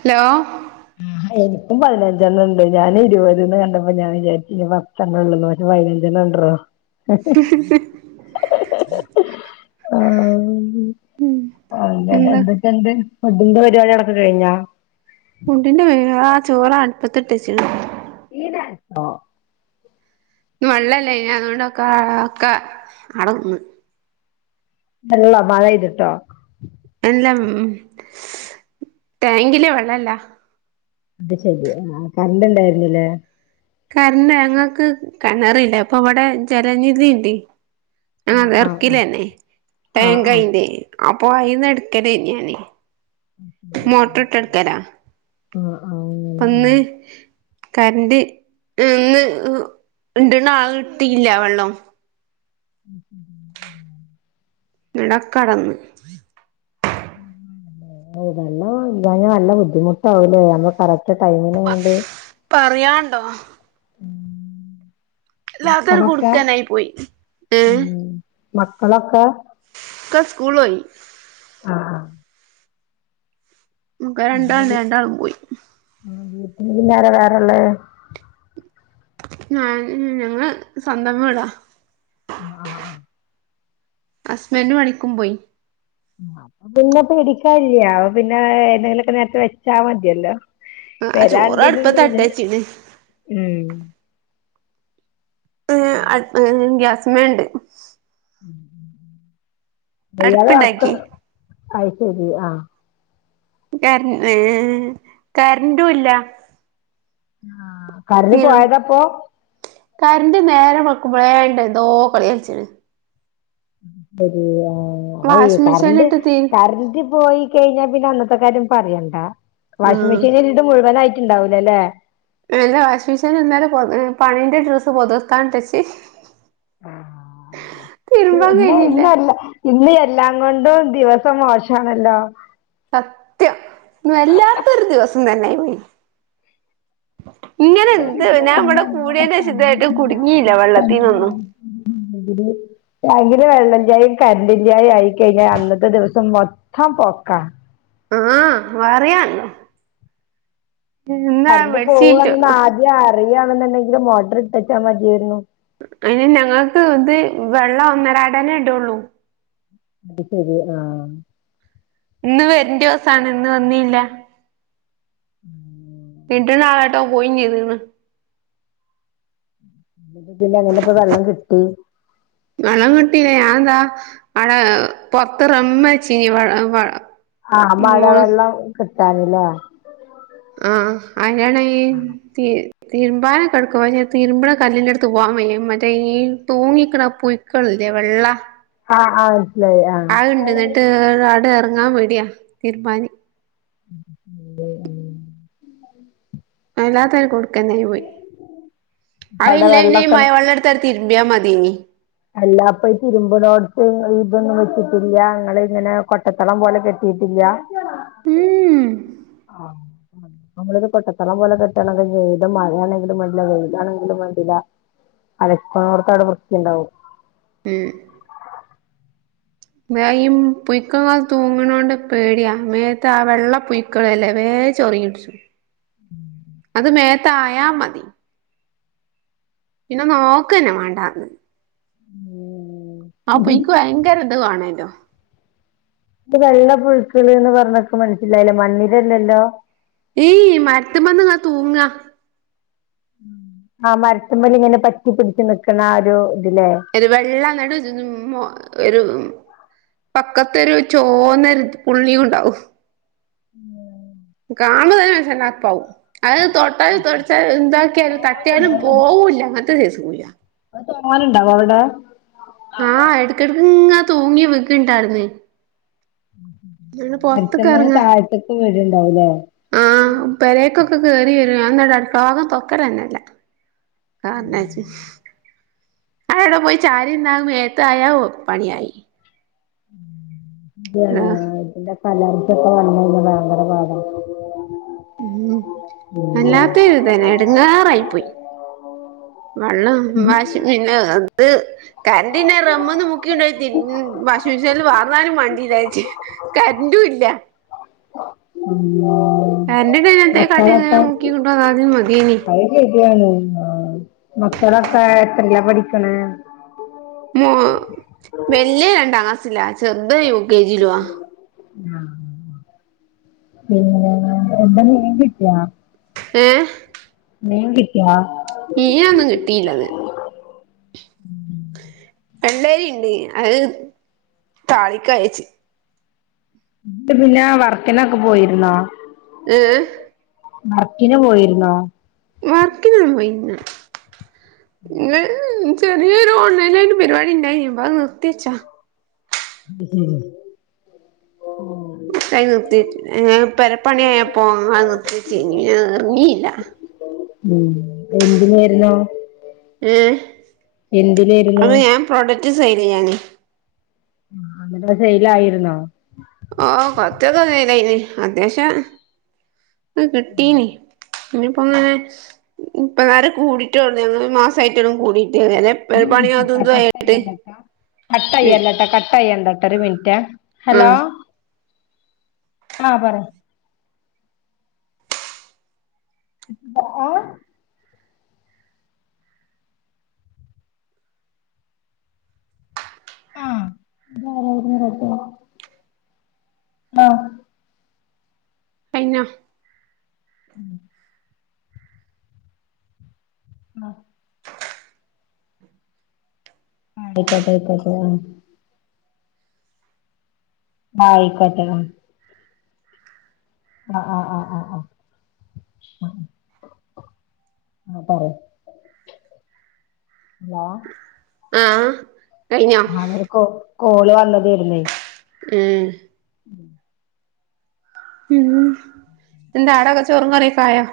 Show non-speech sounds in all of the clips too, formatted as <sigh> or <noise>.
Hello ആ എനിക്കും പതിനഞ്ചണ്ണണ്ട് ഞാൻ ഇരുപത് ന്ന് കണ്ടപ്പോ ഞാൻ വിചാരിച്ച <unintelligible> പക്ഷെ പതിനഞ്ചെണ്ണം <unintelligible> ആ ഉം അ എന്താ എന്തൊക്കെണ്ട് ഫുഡിന്റെ പരിപാടികളൊക്കെ കഴിഞ്ഞെ ഫുണ്ടിന്റെ പരിവാ ആ ചോറ് അടുപ്പത്തിട്ട് വെച്ച്ണ് ആഹ് ഇന്ന് വള്ളല്ലേനി അതോണ്ടൊക്കെ ഒക്കെ അടെന്നു വെള്ളോ മഴ പെയ്തിട്ടോ അല്ല ടാങ്കില് വെള്ളല്ല അത് ശരി ആ കറണ്ട് ഇണ്ടായിരുന്നില്ലേ കരണ്ട് ഞങ്ങൾക്ക് കിണറില്ല അപ്പൊ അവിടെ ജലനിധി ഉണ്ട് ആഹ് ആഹ് എറക്കില്ലന്നെ ആഹ് ആഹ് ടാങ്കയിന്റെ അപ്പൊ അയിന്ന് എടുക്കലേനി ഞാന് മോട്ടറ് ഇട്ട് ഇട്ക്കല ആ ഹ്ആഹ് പ്പന്ന് കറന്റ് ഇന്ന് ഇട്ണ ആള് ഇട്ടീല്ല വെള്ളം <inaudible> ന്നട് ഒക്കടന്ന് വെള്ളം ഇല്ലാഞ്ഞ നല്ല ബുദ്ധിമുട്ടാവൂലേ ഞമ്മ കറക് ക്റ്റ് ടൈമിലങ്ങട്ട് പറയാണ്ടോ വല്ലാത്തൊരു മക്കളൊക്കെ കുടുക്കനായി പോയി ഉ ഏഹ് മക്കളൊക്കെ ക്കെ സ്കൂൾ പോയി ആഹ് ആഹ് ന്ക്ക് രണ്ടാള്ണ്ട് രണ്ടാളും പോയി ആ വീട്ടില് പിന്നാരാ വേറെള്ളേ ഞാൻ ഞങ്ങള്സ്വന്തംവീടാ ആഹ് ആഹ് ആഹ് ഹസ്ബൻഡ് പണിക്കും പോയി അപ്പൊ പിന്നെ പേടിക്കാനില്ല പിന്നെ ഏന്തെങ്കിലുമൊക്കെ നേരത്തെ വെച്ചാ മതിയല്ലോ ആ ചോറ് അടുപ്പത്ത് വരാണ്ടന്നൊന്ന് തട്ടേച്ചിണ് ഉം ഏ അടുപ് ഗ്യാസ് മേഉണ്ട് ഉം ഉം ഉംഎല്ലാരും ഒർക്ക് അടുപ്പുണ്ടാക്കി അയി ശരി ആഹ് കരൻ ഏ കരററും ഇല്ല ആ കരണ്ട്പോയതപ്പോ കരണ്ട് നേരം വെളുക്കുമ്പഴേ വേണ്ട എന്തോ കളികളിച്ചണ് ശരി ആ അയ വാഷിംഗ് കറണ്ട് മെഷീനിലിട്ട് തീ കറണ്ട് പോയി കഴിഞ്ഞാൽ പിന്നെ അന്നത്തെ കാര്യം പറയണ്ട വാഷിംഗ് ആഹ് മെഷീനിൽ ഇത് മുഴുവനായിട്ടുണ്ടാവലേ അല്ലേ എല്ല വാഷിംഗ് മിഷീൻ ഇന്നലെ പൊ പണിന്റെ ഡ്രസ്സ് പുതുർത്താൻട്ടച്ചച്ച് ആഹ് ആ അള്ള ഇ തിരുമ്പാൻ കഴിഞ്ഞില്ല ഇന്നല്ല ഇന്ന് എല്ലാം കൊണ്ടും ദിവസം മോശമാണല്ലോ സത്യം ഇ വല്ലാത്തൊരു ദിവസം തന്നായി പോയി ഇങ്ങനെ എന്ത് ഞാൻ ഇവിടെ കൂടന്റെ വിശുദ്ധമായിട്ടും കുടുങ്ങിയില്ല വെള്ളത്തിന്നൊന്നും ഉം ഇവടെ ടാങ്കിലും വെള്ളം ചായും കരണ്ട് ഇല്ലാതായി കഴിഞ്ഞാൽ അന്നത്തെ ദിവസം മൊത്തം പൊക്കാം ആഹ് പറയാല്ലോ എന്താ ബെഡിച്ചീറ്റ് മ അറിയണെന്നുണ്ടെങ്കിലിൽ മൊഡർ ഇട്ടച്ചാ മതിയായിരുന്നു അതിന് ഞങ്ങൾക്ക് ഇത് വെള്ളം ഒന്നരടനെ ഇടുള്ളൂ അത് ശരി ആഹ് ഇന്ന് വരണ്ട ദിവസാണ് ഇന്ന് വന്നില്ല ഉം പിണ്ട നാളായിട്ടോ പോയി ഇന്ന് ട്ട അങ്ങനെ ഇപ്പ വെള്ളം കിട്ടി വെള്ളം കിട്ടില്ല ഞാൻ താ പൊത്ത്റമ്മ വ ചീനി വ വ ആഹ് മോൾ മഴവെള്ളം കിട്ടാനല്ലേ ആ അയ്നാണേതീ തിരുമ്പാന കിടക്കുവ തിരുമ്പണ കല്ലിന്റെ അടുത്ത് പോവാൻ വയ മറ്റേ തൂങ്ങിക്കണ പുയു ക്കളില്ലേ വെള്ള ആഹ് ആഹ് മനസ്സിലായി ആഹ് ആ ഉണ്ടുന്നിട്ട് ആട ഇറങ്ങാൻ പോയി ക്കതിരുമാന് <inaudible> വല്ലാത്ത കൊടുക്കന്നായി പോയി അവിടെ അതില്ല വെള്ളൊക്കെ ഇനിമയ വെള്ള <unintelligible> തിരുമ്പിയാൽ മതി ഇനി അല്ലാ ഇപ്പ ഈ തിരുമ്പിനോടത്ത് ഇതൊന്നും വെച്ചിട്ടില്ല ഞങ്ങള് ഇങ്ങനെ കൊട്ടത്തളം പോലെ കെട്ടിയിട്ടില്ല ഉം ആഹ <unintelligible> നമ്മള് ഇത്‌ കൊട്ടതളം പോലെ കെട്ടണത് ഈ മഴയാണെങ്കിലും വേണ്ടില്ല വെയില് ആണെങ്കിലും വേണ്ടിയില്ല അലക്കുന്നോർക്കേ അവിടെ വൃത്തിയുണ്ടാവും ഉം പുഴുക്കള് തൂങ്ങനൊണ്ട് പേടിയാ മേത്ത് ആ വെള്ള പുഴുക്കളില്ലേ വേഗം ചൊറിയും പിടിച്ചും ഉം <unintelligible> അത് മേത്ത് ആയ മതി പിന്നെ നോക്ക് തന്നെ വേണ്ടാ ആ ഉം പുഴുക്ക് ഭയങ്കര ഇത് കാണല്ലോ ഈ വെള്ളപ്പുഴുക്കള് എന്ന് പറഞ്ഞ എനിക്ക് മനസ്സിലായില്ല മണ്ണിരയല്ലല്ലോ ഏയ് മരത്തുമ്മേ നിന്ന് തൂങ്ങക ആ മരത്തും മെലിങ്ങനെ പറ്റിപ്പിടിച്ച്ക്കണ ആ ഒരു ഇതിലേ- ഒരു വെള്ളം ന <unintelligible> ഒരു പക്കത്തോരു ചോന്ന ഒരു പുള്ളിയും ഉണ്ടാവും കാണുമ്പം തന്നെ മനസ്സിന് അറപ്പാവും അത് തൊട്ടാലും തൊടച്ചാലും എന്താക്കിയാലും തട്ടിയാലും പോവില്ല അങ്ങനത്തെ കേസും കൂടിയാ അത് തോനെയുണ്ടാവോ അവിടെ ആഹ് എടക്ക് എടക്ക് ഇ തൂങ്ങി വിങ്ക്ണ്ടാ <unintelligible> യിുന്ന എഛ് പൊറത്ത്ക്ക് എം എറങ്ങാ താഴത്തെക്ക് വേരുണ്ടാവലേ ആഹ് പെരേക്കൊക്കെ കേറി വരുവാ ഞാൻ അന്നിട്ട് അടുക്കള വാതില് തൊറക്കല് തന്നെയില്ല കാന്നച്ച <unintelligible> ആ എവിടെ പോയി ചാരി നിന്നാൽ മേത്ത് ആയാൽ ഓഹ് പണിയായി ഇതാണ് ആഹ് ഇതിന്റെ കല <unintelligible> റിച്ചൊക്കെ വന്നെ ഭയങ്കര പാ <unintelligible> ഗം ഉം വല്ലാത്ത ഒരുതന്നെ എടുങ്ങാറായി പോയി വെള്ളം വാഷിങ് മെഷീൻ അത്- കറണ്ടന്റെ റമന്ന് മുക്കി <unintelligible> ണ്ടോ വാഷിംഗ് മെഷീനിൽ വാർന്നാലും വണ്ടില്ലാച്ചേ കറണ്ടും ഇല്ല അങ്ങ <unintelligible> പാരറിന്റെ അതിന <unintelligible> ത്തെ കാട്ടി മുക്കിക്കണ്ടോ അ <unintelligible> താദ്യന് മതിേന അത് ശരിയാണ് മക്കളോക്കെ എത്രയിലാ പഠിക്കണെ മോ വല്ലിയ രണ്ടാ ക്ലാസിലാ ചെറുത് യു കെ ജി ലൂവാ ആഹ പിന്നെ എന്ത എതിി <unintelligible> ക്കയാ ഏയെ മീൻ കിട്ടിയോ ീമ്മ <unintelligible> കിട്ടിയില്ലത് വെള്ളരി ഉണ്ട് അത് താ <unintelligible> ളിക്ക അയച്ചു ഇന്നിട്ട് പിന്നെ വർക്കിനൊക്കെ പോയിരുന്നോ ഏയ് വർക്കിന് പോയിരുന്നോ വർക്കിന് പോയില്ല ഇന്ന് ചെറിയൊരു ഓൺലൈനായിട്ട് പരിപാടി ഉണ്ടായി അത് നിർത്തി വെച്ചാ ഓഹ് ഓഹ് നിർത്തി വെച്ചു പെരപ്പണിയായ പോണു അങ്ങ് ഇനി എറങ്ങിയില്ല ഉം എന്തിനായിരുന്നു ഏയെ എന്തിലായിരുന്നു പ്രോഡക്റ്റ് സെയിലെയ്യാന് അന്നത്തെ സെയ്ലായിരുന്നോ? ഓഹ് <unintelligible> അത്യാവശ്യം കിട്ടീന്. ഞ്ഞിപ്പം പ്പന്നാരെ കൂടിട്ടോള്ള്. ഞങ്ങള് ഒര് മാസമായിട്ടോളു കൂടിട്ട് റ്യാ. അല്ലെ ഒരു മിനിറ്റ്ട്ടാ കട്ടയല്ലട്ടാ കട്ടയില്ലട്ടാ കട്ടയണ്ടട്ട ഒര് മിൻറ്റേ ആ ഹലോ ആഹ് പറ. അആഹ് ആഹ് താരാ <unintelligible> ആ കൈഞ്ഞൊ ആഹ് അയ്ക്കോട്ടെ അയ്ക്കോട്ടെ ആഹ് ആയ്ക്കോട്ടെ ആഹ് ആഹ് ആഹ് ആഹ് ആഹ് ആഹ് ആഹ് ആഹ് പറ്യാ. ഹലോ ആഹ് അതൊരു കോ കോള് വന്നതേര്ന്നേ ഉം ഉം ഉം. എന്താ ആടക്കെ ചോറും, കറിക്കായൊ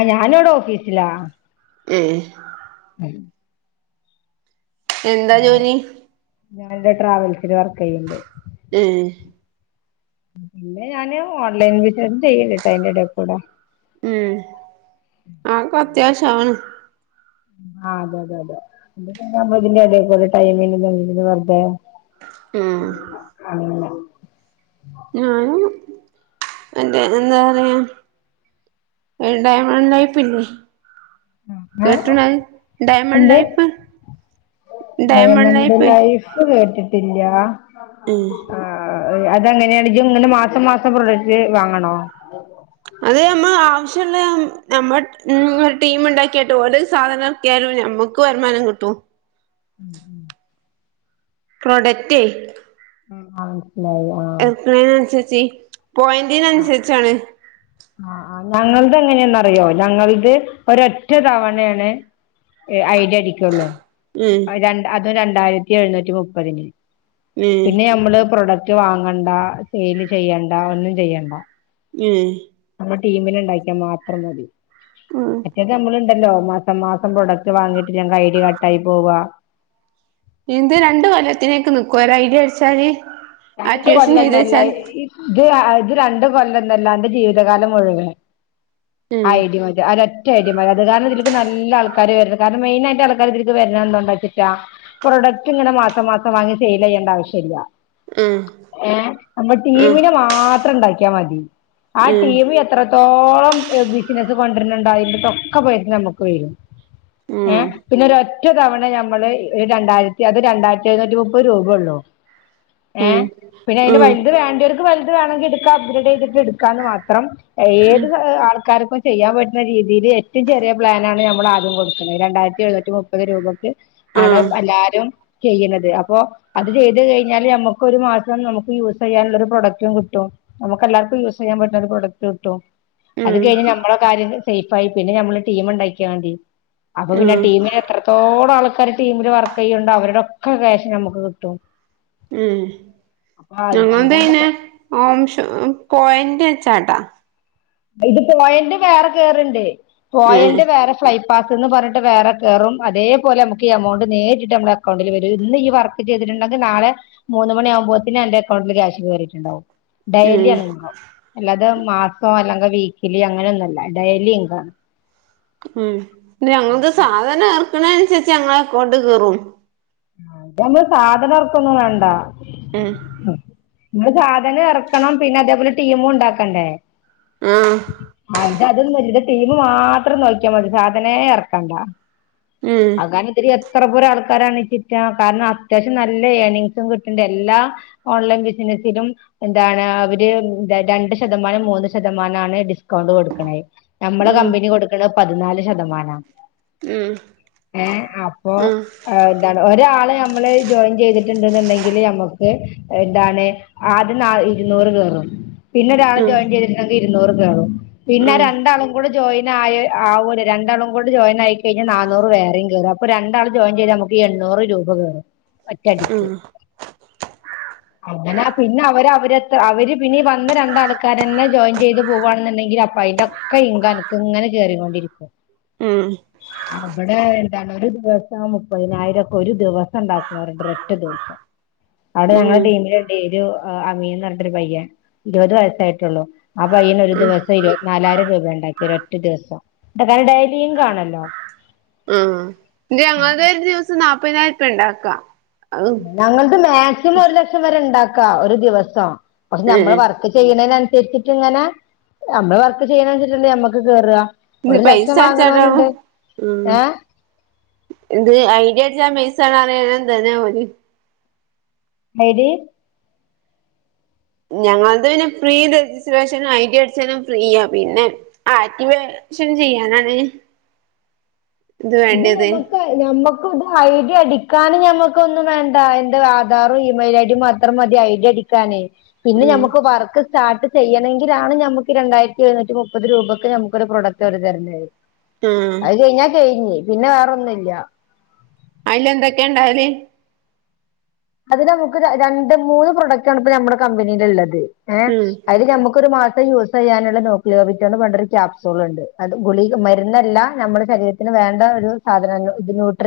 ആഹ് ഞാൻ വ്ടെ ഓഫീസ് ലാ ഏഹ് <unintelligible> എന്താ ജോലി? ഞാന് ന്റെ ട്രാവൽസ് ല് വർക്കെയ്യ്ണ്ട്. ഏഹ് പിന്നെ ഞാന് ഓൺലൈൻ ബിസിനസ് ചെയ്യ്ണ്ട് ട്ടൊ അയിന്റെ എടേ കൂടെ. ഉം. ആക്കൊ അത്യാവശ്യാണ്. ആഹ് അതെ അതെ അതെ. ഇത് പിന്നെ അമ്മള് ഇതിന്റെ എടേക്കൂടെ ടൈമിങ്ങ് ൻ്റെ <unintelligible> വെർ തേ ആഹ് അതെ <unintelligible> ഞാനും എന്റെ എന്താ റിയാ ഒര് ഡയമണ്ട് ലൈഫ് ല്ലേ ഏഹ് കേട്ട്ണൊ അഹ്. ഡയമൺ എന്ത് ലൈഫ്. ഡയമൺ ലൈഫെ പ്പൊ കേട്ട് ട്ടില്ല്യാ. ഉം ആഹ് ആഹ് അത് എങ്ങനെയാണ് ഇജ് ങ്ങനെ മാസം മാസം പ്രൊഡക്റ്റ് വാങ്ങണോ? <inaudible> അത് അമ്മൾ ആവശ്യള്ള നമ്മട് മ് ഒര് ടീമ് ണ്ടാക്കിട്ട് ഓല് സാധനം ക്യാരും നമുക്ക് വര്മാനം കിട്ടും. ഉം ഉം പ്രൊഡക്റ്റേ ആഹ് മൻസ്സിലായി <unintelligible> ട്ട് ണേനൻസര് ച്ചി. പോയൻ്റ്ന ൻസരിച്ചാണ്. ആഹ് ആഹ് ഞങ്ങൾത് എങ്ങനെയന്നറിയോ? ഞങ്ങൾത് ഒരൊറ്റ തവണയാണ് ഐഡി അടിക്കൊള്ളൂ. ഉം അഹ് രണ്ടാ അതും രണ്ടായിരത്തി എഴുന്നൂറ്റി മുപ്പതിന് ഉം ന്നെ അമ്മള് പ്രൊഡക്ട് വാങ്ങണ്ടാ, സെയില് ചെയ്യണ്ടാ ഒന്നും ചെയ്യണ്ട. ഏഹ് ഞമ്മൾ ടീമിനെ ണ്ടാക്കിയാ മാത്രം മതി. ആഹ് ആഹ് മറ്റേത് നമ്മളുണ്ടല്ലോ മാസം മാസം പ്രൊഡക്റ്റ് വാങ്ങിയിട്ട് ഇല്ലെങ്കിൽ ഐ ഡി കട്ട് ആയി പോവുക എന്ത് രണ്ടു കൊല്ലത്തിനേക്ക് നിക്കോ ഒരു ഐഡിയ അടിച്ചാല് രണ്ട് ആക്ടിവേഷൻ കൊല്ലം ചെയ്ത് എന്നല്ല വച്ചാൽ ഇത് ഇത് രണ്ട് കൊല്ലന്നല്ലാ അന്റെ ജീവിതകാലം മുഴുവൻ ഉം ഐഡി മതി ഒരൊറ്റ ഒറ്റ ഐഡി മതി അത് കാരണം ഇതിലക്ക് നല്ല ആൾക്കാര് വരണ് ഉണ്ട് കാരണം മെയിനായിട്ട് ആൾക്കാർ ഇതിലക്ക് വരണം എന്താണ്ട വച്ചിട്ടാ പ്രൊഡക്ട് ഇങ്ങനെ മാസം മാസം വാങ്ങി സെയിൽ ചെയ്യേണ്ട ആവശ്യം ഇല്ല ഉം ഏ നമ്മ ഉം ടീമിനെ മാത്രം ഉണ്ടാക്കിയാൽ മതി ആഹ് ടീമ്മ് ഞങ്ങൾത് എത്രത്തോളം ബിസിനസ്സ് കൊണ്ടരുണുണ്ടോ അതിന്റെതൊക്കെ പൈസ നമുക്ക് വരും ഏഹ് പിന്നെ ഒരു ഒറ്റ തവണ ഞമ്മള് രണ്ടായിരത്തി അത് രണ്ടായിരത്തി എഴുന്നൂറ്റി മുപ്പത് രൂപ ഉള്ളൂ ഏഹ് പിന്നെ അതിന്റെ വലുത് വേണ്ടവർക്ക് വലുത് വേണെങ്കിൽ എടുക്കാ അപ്ഗ്രേഡ് ചെയ്തിട്ട് എടുക്കാന്ന് മാത്രം ഏത് ആൾക്കാർക്കും ചെയ്യാൻ പറ്റുന്ന രീതിയിൽ ഏറ്റവും ചെറിയ പ്ലാനാണ് നമ്മൾ ആദ്യം കൊടുക്കുന്നത് രണ്ടായിരത്തി എഴുന്നൂറ്റി മുപ്പത് രൂപക്ക് ആണ് എല്ലാരും ചെയ്യുന്നത് അപ്പൊ അത് ചെയ്ത് കഴിഞ്ഞാല് മ്മക്ക് നമക് ഒരു മാസം നമുക്ക് യൂസ് ചെയ്യാനുള്ള ഒരു പ്രൊഡക്റ്റും കിട്ടും നമുക്ക് എല്ലാർക്കും യൂസ് ചെയ്യാൻ പറ്റുന്ന ഒരു പ്രോഡക്റ്റ് കിട്ടും അത് കഴിഞ്ഞ് നമ്മളെ കാര്യം സേഫാ പിന്നെ നമ്മള് ടീം ഉണ്ടാക്കക്കാൻ വേണ്ടി അപ്പൊ പിന്നെ ടീമില് എത്രത്തോളം ആൾക്കാാര് ടീമില് വർക്ക് ചെയ്യണ്ട് അവരുടെൊക്കെ ക്യാശ് നമുക്ക് കിട്ടും ഉം അപ്പൊ ഞങ്ങ അത് കാരണം എന്ത്ന്നെ ഓം പോയിന്റി വെച്ചാട്ടാ ഇത് പോയന്റ് വേറെ കേയറണ്ട് ഉം പോയന്റ് വേറെ ഫ്ലൈറ്റ് പസ് എന്ന് പറഞ്ഞിട്ട് വേറെ കയറും അതപോലെ നമുക്ക് ഈ എമൗണ്ട് നേരിട്ട് നമ്മുടെ അക്കൗണ്ടിൽ വരും ഇന്ന് ഈ വർ ചെയ്തിട്ടുണ്ടെങ്കിൽ നാെ മൂന്ന് മണിയ ആവുമ്പോത്തേന് എന്റെ അക്കൗണ്ടിൽ ക്യാഷ് കയറിയിട്ടുണ്ടാവും ഡെലി ഉം ആണണ്ടോ അല്ലാതെ മാസോ അല്ലെങ്ക വീക്കലി അങ്ങനെയൊന്നുംമല്ല ഡെലി ഉന്ത ഉം ഞങ്ങക്ക് സാധനം ർക്കണ അനുസരിച്ച് ഞങ്ങളെ അക്കോണ്ട് ക കേറും മ്മൾ സാധനംർക്കൊന്നും വേണ്ട ഉം നമ്മൾ സാധനം ഇറക്കണം പിന്നെ അതേപോലെ ടീമ ഉണ്ടാക്കണ്ടേ ആഹ് അതൊന്നും ഇ തീമ് മാത്രം നോയ്ക്കാൻ മതി സാധനേ ഇറക്കണ്ട ഉം ഒത്തിരി എത്ര പോര ആൾക്കാരാണ് ഈ ചിറ്റ കാരണം അത്യാവശ്യം നല്ല ഏർണിങ്സും കിട്ടണ്ട് എല്ലാ ഓൺലൈൻ ബിസിനസിലും എന്താണ് അവര് രണ്ട് ശതമാനം മൂന്ന് ശതമാനമാണ് ഡിസ്കൗണ്ട് കൊടുക്കണത് നമ്മളെ ഉം കമ്പനി കൊടുക്കണത് പതിനാല് ശതമാനമാണ് ഉം ഏ അപ്പൊ ഉം ആഹ് ഒരാള് നമ്മള് ജോയിൻ ചെയ്തിട്ടുണ്ട്ന്നുണ്ടെങ്കില് നമ്മുക്ക് എന്താണ് ആദ്യ ന ഇരുന്നൂറ് പേറും പിന്നെ ഒരാള് ഉം ജോയിൻ ചെയ്തിട്ടുണ്ടെങ്കിൽ ഇരുന്നൂറ് കേണും പിന്നെ ഉം രണ്ടാളും ടെ ജയി ആയി ആവും രണ്ടാും കൂടെ ജോയിൻ ആയിക്കഴിഞ്ഞാൽ നൂറും കയറ അപ്പോ രണ്ടാൾ ജോയിൻ ചെയ്താ നമുക്ക് ഒരു എണ്ണൂറ് രൂപ വേണം മറ്റടിക്ക് അങ്ങനെ പിന്നെ അവര് അവരെത്ര അവര് പിന്നീ വന്ന രണ്ടാൾക്ക് ആൾക്കാരന്നെ ജോയിൻ ചെയ്ത് പോവവാണെന്നുണ്ടെങ്കിൽ അപ്പോയിന്റക്കെ ഇങ്കോ എനി ഇങ്ങനെ കേറിക്കൊണ്ടിരിക്കും ഉം അവിടെ എന്താണ് ഒരു ദിവസം മുപ്പതിനായിരംക്കെ ഒരു ദിവസം ഉണ്ടാക്ക എട്ട് ദിവസം അവിടെ ഉം ഞങ്ങളുടെ ഉം ടീമില ഒരു അമീന്ന് പറഞ്ഞട്ടൊരു പയ്യൻ ഇരുപത് വയസായിട്ടുള്ളു ആഹ് പയ്യന ഒരു ദിവസം ഇരുപ നാലായിരം രൂപ ഉണ്ടാക്കി ഒരറ്റ ദിവസം ഇ കാരൻ ഡെലിയും കാണല്ലോ ആഹ് എന്റെ ഞങ്ങുടെ ഒരു ദിവസം നാല്പ്പതിനായിരം രൂപ ഉണ്ടാക്കാ ഞങ്ങൾക്ക് മാക്സിമം ഒരു ലക്ഷം വരെ ഉണ്ടാക്കാ ഒരു ദിവസം പക്ഷെ ഞമ്മൾ ഉം വർക്ക് ചെയ്യണതിനനുസരിച്ചിട്ട ഇങ്ങനെ നമ്മള് വർക്ക് ചെയ്യണനുട്ട ഞമ്മക്ക് കേറുക ഇന്ന് പൈസ അടച്ചടാവ ഉം ഏഹ് ഇത് ഐഡിയ അടിച്ച മിസ് ആണ് അറിയന എന്ത തന്നെ മരീ ഞങ്ങൾത് പിന്നെ ഫ്രീ രജിസ്ട്രേഷനും ഐഡി അടിച്ചാലും ഫ്രീയാ പിന്നെ ആറ്റി വേഷം ചെയ്യാനാണ്. ഇത് ഞമ്മക്കാ ഞമ്മക്ക്‌ ഇത് ഐഡി അടിക്കാന് ഞമ്മക്കൊന്നും വേണ്ടാ എന്താ അയ്‌ന്റെ ആധാറും ഇമെയില ഐഡിയും മതി. അത്ര മതി ഐഡിയ അടിക്കാനേയ് പിന്നെ ഉം നമ്മക്ക് വർക്ക് സ്റ്റാർട്ട് ചെയ്യണെങ്കിലാണ് ഞമ്മക്ക് രണ്ടായിരത്തി എഴുന്നൂറ്റി മുപ്പത് രൂപയ്ക്ക് നമ്മക്കൊരു പ്രൊഡക്റ്റ് ഓര് തരുന്നത്. ആഹ് അയ് കഴിഞ്ഞാ കഴിഞ് പിന്നെ വേറന്നുല്ല. അയ്ല് എന്തൊക്കെ ണ്ടാവല്? അത് നമുക്ക് രണ്ട് മൂന്ന് പ്രൊഡക്റ്റ് ആണ് ഇപ്പ നമ്മടെ കമ്പനീല് ള്ളത്. ഏഹ് ഉം അയ്ല് ഞമ്മക്കൊരു മാസം യു ചെയ്യാനുള്ള നോക്കലോപറ്റൊണ്ട് പണ്ടൊരു ക്യാപ്സോൾ ഉണ്ട്, അത് ഗുളി മരുന്നെല്ലാ നമ്മളെ ശരീരത്തിന് വേണ്ട ഒരു സാധനാണ് ഇത് നൂട്രിറി